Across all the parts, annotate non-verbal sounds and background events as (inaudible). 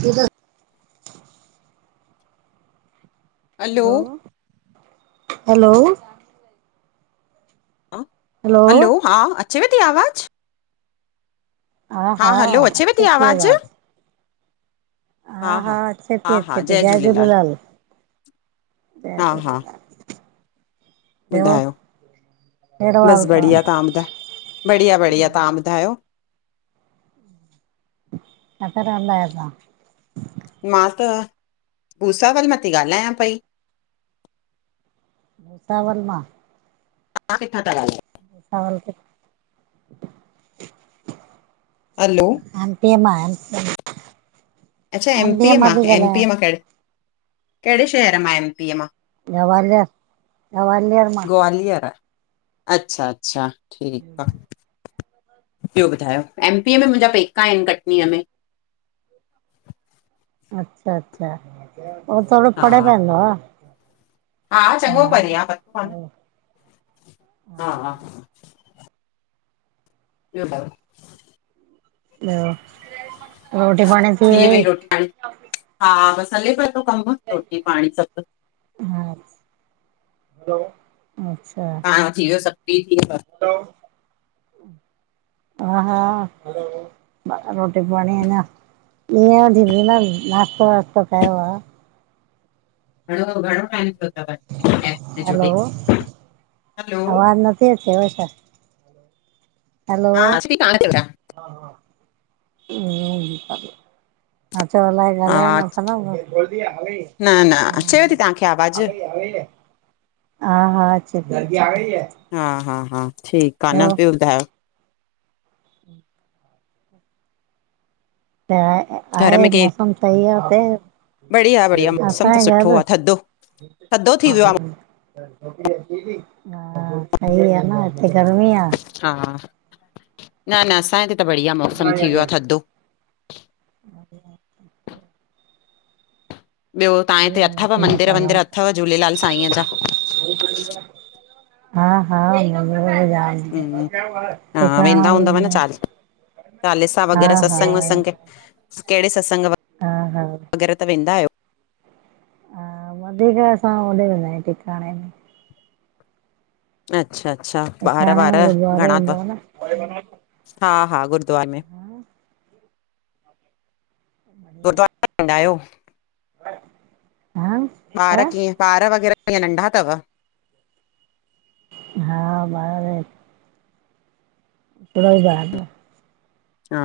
सि (unintelligible) हलो हलो! हा हलो,? हा अचेव थी आवाज़ु हा हा, हलो अचेव थी अचे ती आवाज़। हा हा, अचे थी -अचे थी, जय झूलेलाल। जय हा हा झूलेलाल। ॿियो ॿुधायो कहिड़ो हाल बस अथव बढ़िया तव्हां ॿुधायो, बढ़िया बढ़िया, तव्हां ॿुधायो? काथे रहंदा आयो तां? मां त भूसावल मां थी ॻाल्हायां पई। भूसावल मां! तां किथां ता ॻाल्हयो? आगरा। हलो? एम पी अ मां अच्छा एमपी एमपीअ मां, थी एमपी‌ ॻाल्हायां मां कहिड़े, कहिड़े शहर मां एमपी मां? गवालियर, गवालियर मां। ग्वालियर! आ अच्छा अच्छा ठीकु आ। एमपी में मुंहिंजा पेका आहिन कटनीअ में। अच्छा अच्छा, उहो थोड़ो हा परे पवंदो आ। हा, चङो परे आ पतो आ न। ॿियो हा ॿियो ब ॿियो? थी वई रोटी पाणी? हा, अच्छा। हा थी व्यो सब, फ्री थी वियव? हलो- हा हा, रोटी पाणी अंञां इअं दीदी तां नास्तो वास्तो कयो आ? घणो टाईम थियो थव हिन ऐप में हलो जुड़ी? देर थव छा? हलो! हा अची कान थी वठां मा चयो अलाए ॻाल्हाए हा न सघंदव, न न अचेव थी तव्हांखे हा। आवाज़ु हा हा अचे ती। हा हा ठीक आ‌ न ॿियो ॿुधायो? घर आहे में केरु मौसम सही आहे बढ़िया बढ़िया हुते मौसम त असांजे सुठो घर आहे थधो थधो थी हा वियो सही आ न हिते गर्मी आ। न न असांजे इते त बढ़िया मौसम थी वियो आ थधो। (inaudible) ॿियो तव्हांजे हिते बढ़िया अथव मौसम में मंदिर था वंदिर रहो। अथव झूलेलाल साईंअ जा। हा हा मंदिर त जाम हम्म, हा टिकाणा वेंंदा बि हूंदव न आहिनि। चाली चालीसा हा वग़ैरह हा सतसंग वत्संग कहिड़े सत्संग व हा हा वग़ैरह त वेंदा आहियो? हा वधीक असां होॾेऐ वेंदा आहियूं टिकाणे में। अच्छा अच्छा ॿार टिकाणे वार में गुरुद्वारो घणा तव? हूंदो आ न। हा हा गुरुद्वारे में। हा, (inaudible) गुद्वारा वेंदा आहियो? ह? ॿार कीअं ॿार वग़ैरह कीअं नंढा तव? हा ॿार नंढा (unintelligible) हा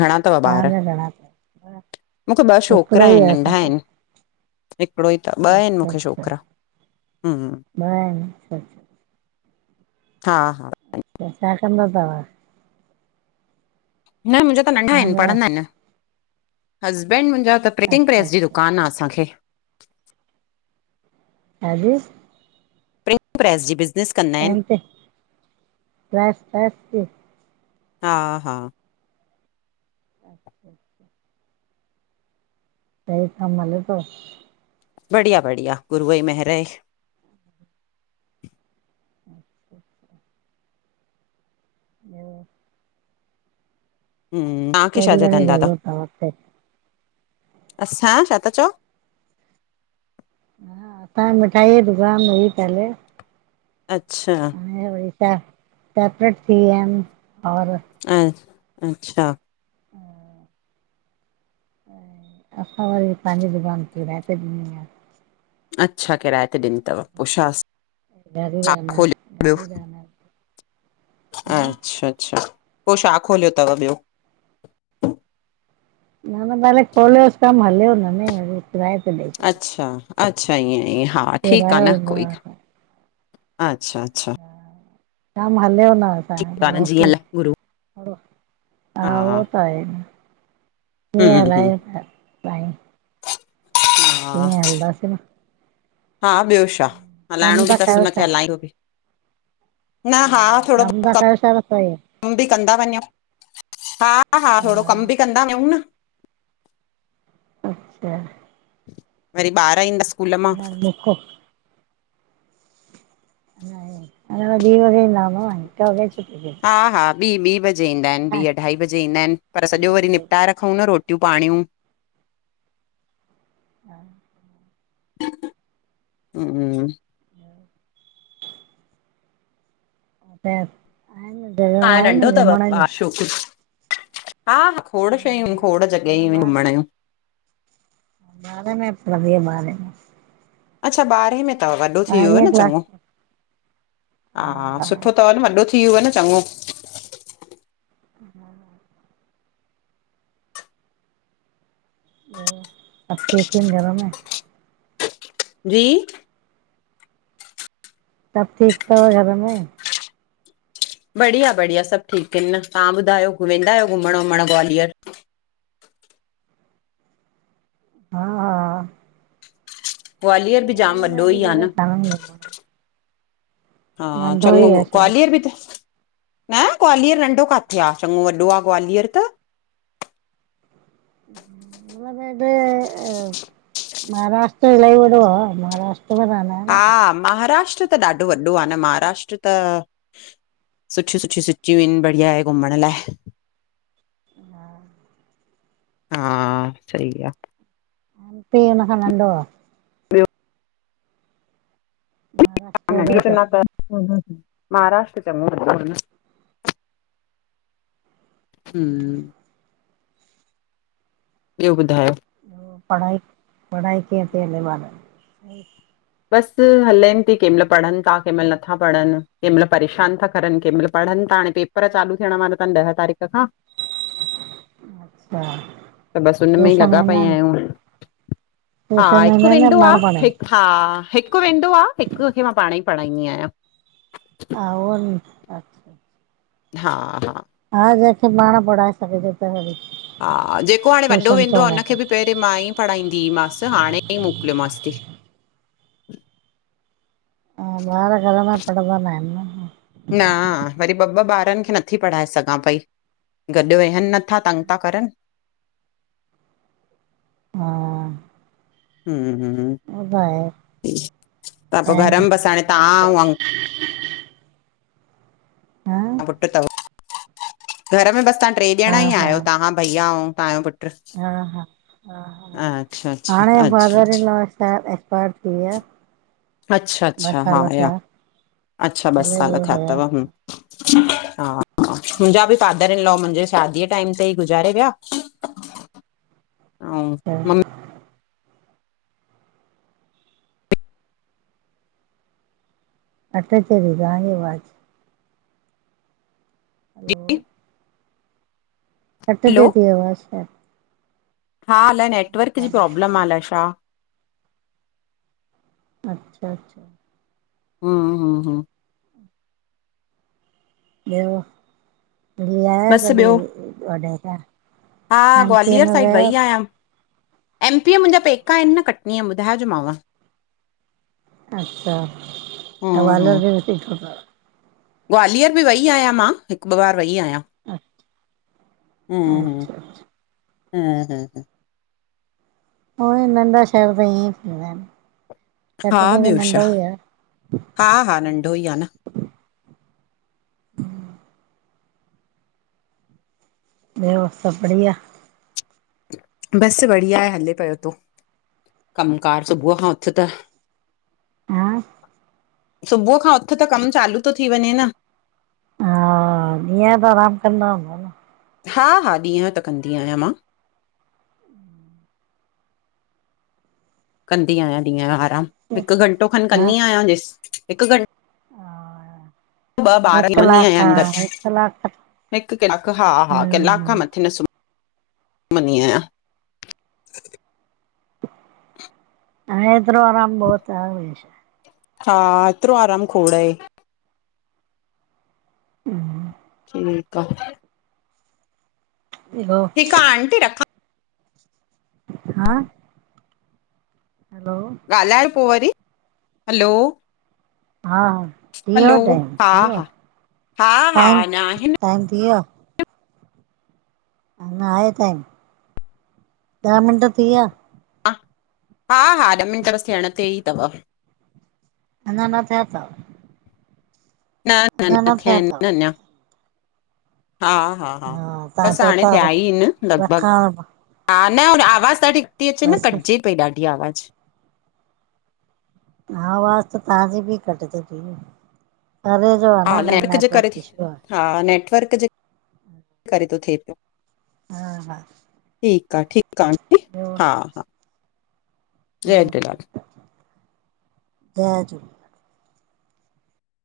घणा तव ॿार? तव्हांजा घणा अथव? मूंखे ॿ छोकरा हिकिड़ो ई आहिन, आ नंढा असांखे। आहिनि। हिकिड़ो ही तव, ॿ आहिनि अच्छा मूंखे अच्छा छोकिरा हम्म। ॿ आहिनि अच्छा हा हा त छा कंदा तव? न मुंजा त नंढा आहिनि तव्हांजा पढ़ंदा आहिनि अञा हसबैंड मुंजा त प्रिंटिंग अच्छा प्रेस जी अच्छा दुकान आहे असांखे। छा जी? प्रिंटिंग प्रेस जी बिज़नेस। कंदा आहिनि पैंट (unintelligible) हा हा (inaudible) (unintelligible) बढ़िया बढ़िया गुरू ही महेर आहे। (inaudible) ॿियो हम्म तव्हांखे कहिड़ी छाजा घणी धंधा तव जॻह अथव हुते असांया, छा था चओ? असांखे मिठाई जी दुकान हुई पहले। अच्छा हाणे वरी सेपरेट थी विया आहिनि भावर अच्छा हा ऐं असां वरी पांजी दुकान किराऐ ते ॾिनी आ। अच्छा किराए ते ॾिनी तव पूछास ॾाढी रेहम आ ॾाढी रेहम आ। अच्छ, अच्छा पोइ छा खोलियो थव ॿियो? न, न पहले खोलियोस कमु हलियो न त किराए त ॾेई छॾियो। अच्छा, अच्छा ईअं ईअ हा ठीकु आह किरायो न ईंदो कोई आहे ॻाल अच्छा, अच्छा। ॼाम हल्यौ न असांजो ठीकु आहे न जीअं पड़ोसी अलाए गुरू हा उ त आहे न, हम्म हम्म (unintelligible) हा। इय हलंदासीं न। हा ॿियो छा, कम हलाइणो था बि थसि कयो छा हुनखे हलायो बि, न हा थोरो कम ता कयो शा त (unintelligible) कम बि कंदा वञो। हा, हा थोरो कम बि कंदा वञूं न। अच्छा। वरी ॿार ईंदस। (unintelligible) धिकौ अन्ना त ॿि बजे भी ईंदा हुंदव न, कैणो छुट जे हा, हा, ॿी, ॿी बजे ईंदा आहिनि, ॿी, अढाई बजे ईंदा आहिनि। पर सॼो वरी निपटाए रखूंव न रोटियूं पाणियूं। हा। हु। (inaudible) (unintelligible) आहिनि जॻहियूं आहिनि घुमण जूं छोक, हा खोड़ हा शयूं खोड़ जॻहियूं हु अञा घुमण यू ॿारे में (unintelligible) ॿारे में अच्छा ॿारहें में थव वॾो थी वियो हुय ॿारहें न क्लास चॻो हा, हा सुठो थव न, वॾो थी वियो हुव न चॻो। (inaudible) सब ठीक आहिनि घर में। जी सभु ठीकु थव घर में? बढ़िया, बढ़िया सभु ठीकु आहिनि, तव्हां ॿुधायो वेंदा आहियो घुमण, वुमण ग्वालियर? हा ग्वालियर बि गोवा ॼाम में वॾो हेॾी ई आ जॻह न। कान्हनि घुमण हा, नंढो चॻौ ई आहे शहर। ग्वालियर बि त न ग्वालियर नंढो काथे आह, चॻौ वॾो आह ग्वालियर त। भ (unintelligible) महाराष्ट्र इलाइ वॾो आह, महाराष्ट में र हा, महाराष्ट्र त ॾाढो वॾो आह न, महाराष्ट्र त सुठियूं, सुठियूं सिटियूं आहिनि, बढ़िया आहे घुमण लाइ। (inaudible) हा, सइ आह। पे हिन खा नंढो आह। ॿयाे? (unintelligible) शहर (unintelligible) महाराष्ट्र चंगो हु ॿियो ॿुधायो? पढाई, पढ़ाई कींअ ती हले ॿारन जी? ऐं (unintelligible) बस हलेन थी, कं केंमल पढ़न था, केंमल नथा पढ़न, कंहिं मल परेशान था करन, कंकें मल पढ़न था, हाणे पे पेपर चालू थियण वारा थन ॾह तारीख़ खां (inaudible) अच्छा त बस हुन में ई ट्यूशन लॻा वेंदा पया आहिनि आंयूं। हा ट्यूशन हिकु वेंदा आहिनि या वेंदो आ, पाण पढ़ाई? हिकु हा हिकु वेंदो आ, हिक खे मां पाण ई पढ़ाईंदी आहियां। त उ (unintelligible) हा। हा जेंखे पाण पढ़ाए सघिजे। त (inaudible) हा जेको हाणे वॾो ट्यूशन वेंदो छो आ हुनखे बि मोकिले? पहिंरीं मां ई पढ़ाईंदीमांसि, हाणे ई मोकिलियोमांसि थी। हा, बार घर मे पढंदा न आहिन न। न, वरी ॿ ॿ ॿारनि खे नथी पढ़ाए सघां पई गॾु वेहन न मथां तंग था करन। हा। हममममम अ भाए त पोइ घर टाइम में बसि हाणे लदो तव्हां ऐं अंक (unintelligible) पुट्र तव? घर में बस तां ट्रे ॼणा हा ई हा आयो, तहां भईया ऐं तंहांजो पुटु? हा हा हा ह अच्छा अच्छा हाणे अच्छा फादर इन अच्छा लाॅ एक्सपायर थी विया। अच्छा ॿ अच्छा हा साल याॉ थिया अच्छा ॿ पहले साल उहे थिया थव। हुया हमम मुंहिंजा बि फादर इन लॉ मुंहिंजे शादीअ टाईम ते ई गुज़ारे विया (inaudible) अऊं हा (inaudible) अठचेरी दङ वाज (unintelligible) हलो जी? कटिजे थी आवाज छा? हा अलाए नेटवर्क जी हा प्रॉब्लम आ अलाए छा! अच्छा अच्छा। हमममममह ॿियो मिली आया बसि कॾहिं? ॿियो वॾे खां हा ग्वालियर साइड वई आयां। एमपीअ मुंहिंजा पेका आहिन न कटनीअ ॿुधायोजोमांव। अच्छा त हम्म वलर हम्म बि न सी (unintelligible) ग्वालियर बि वेई आहियां मां, हिकु ॿ बार वेई आहियां। अचछ (unintelligible) हमम हमम हमम उ ई नंढा शहर त ईंअ ई थींदा आहिन। हा ॿियो छा हा हा नंढो ई आ न। ह (inaudible) ॿियो सब बढ़िया? बसि बढ़िया आहे, हले पयो तो। कमकार सुबुअ खां उथि त। हा सुबुअ खां उथु त कमु चालू तो थी वंञें न हा ॾीहं यो त आराम कंदा हुंदव? हा हा ॾींहं यो त कंदी आहियां मां। कंदी आहियां ॾींहं यो आराम, हिकु घंटो खनि हा कंदी आहियां जेस् हिकु घंट् हा। ॿ ॿार (unintelligible) हिकु कलाक आहिनि गॾु हिकु कलाक हिकु किलाक हा हा किलाक खां हम्म मथे न सुम्ह मनी आहियां हा एतिरो आराम बहुत आ, ॿियो छा। हा एतिरो आराम खोड़ ए। हम्म। ठीक आ। ॿियो ठीक आ आंटी रख। ह? हैलो ॻाल्हायो पो वरी, हलो हा हा थी यो हलो, टाइम हा थी यो, हा, हा हा, टाइम अञा आहिनि। टाइम थी व्यो? अञां आहे टाईम, ॾह मिंट थी विया? ह हा हा ॾह मिंट बस थियणं तेई तव। अञां न थिया तव? न न न थिया इनि न अंञां, हा। हा हा तव्हां बसि चओ हाणे था थिया ई इनि लॻभॻि। रखां हा न आवाज़ु ॾाढी घटि ती अचे न बसि कटिजे पई ॾाढी आवाज़। आवाज़ त तहांजी बि कटजे ती न। आ हा न न जे नेटवर्क करे थी ईशु आहे। हा! नेटवर्क जे करे, तो थिए पियो। हा हा। ठीक आ, ठीकु आ आंटी ॿियो हा हा। जय हा झूलेलाल जय झूले